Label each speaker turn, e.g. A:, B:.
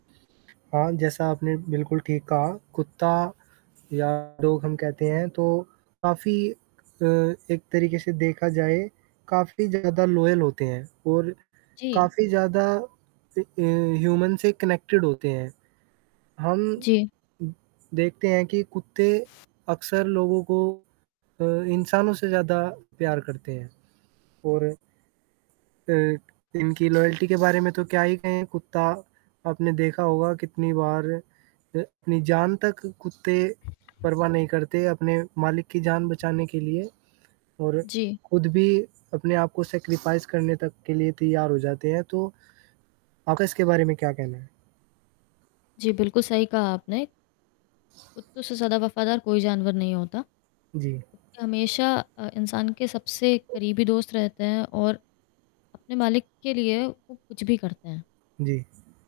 A: हाँ, जैसा आपने बिल्कुल ठीक कहा, कुत्ता या डॉग हम कहते हैं, तो काफ़ी क अ, एक तरीके से देखा जाए, काफ़ी ज़्यादा लॉयल होते हैं और
B: जी।
A: काफ़ी ज़्यादा अ अ, ह्यूमन से कनेक्टेड होते हैं। हम
B: जी।
A: उ देखते हैं कि कुत्ते अक्सर लोगों को अ, इंसानों से ज़्यादा प्यार करते हैं। और अ, इनकी लॉयल्टी के बारे में तो क्या ही कहें कुत्ता, आपने देखा होगा कितनी बार अ, अपनी जान तक कुत्ते परवाह नहीं करते अपने मालिक की जान बचाने के लिए। और
B: जी।
A: खुद भी अपने आप को सैक्रिफाइस करने तक के लिए तैयार हो जाते हैं। तो आपका इसके बारे में क्या कहना है?
B: जी, बिल्कुल सही कहा आपने। कुत्तों से ज़्यादा वफ़ादार कोई जानवर नहीं होता।
A: जी।
B: हमेशा अ, इंसान के सबसे एक करीबी दोस्त रहते हैं और अपने मालिक के लिए वो कुछ भी करते हैं।
A: जी।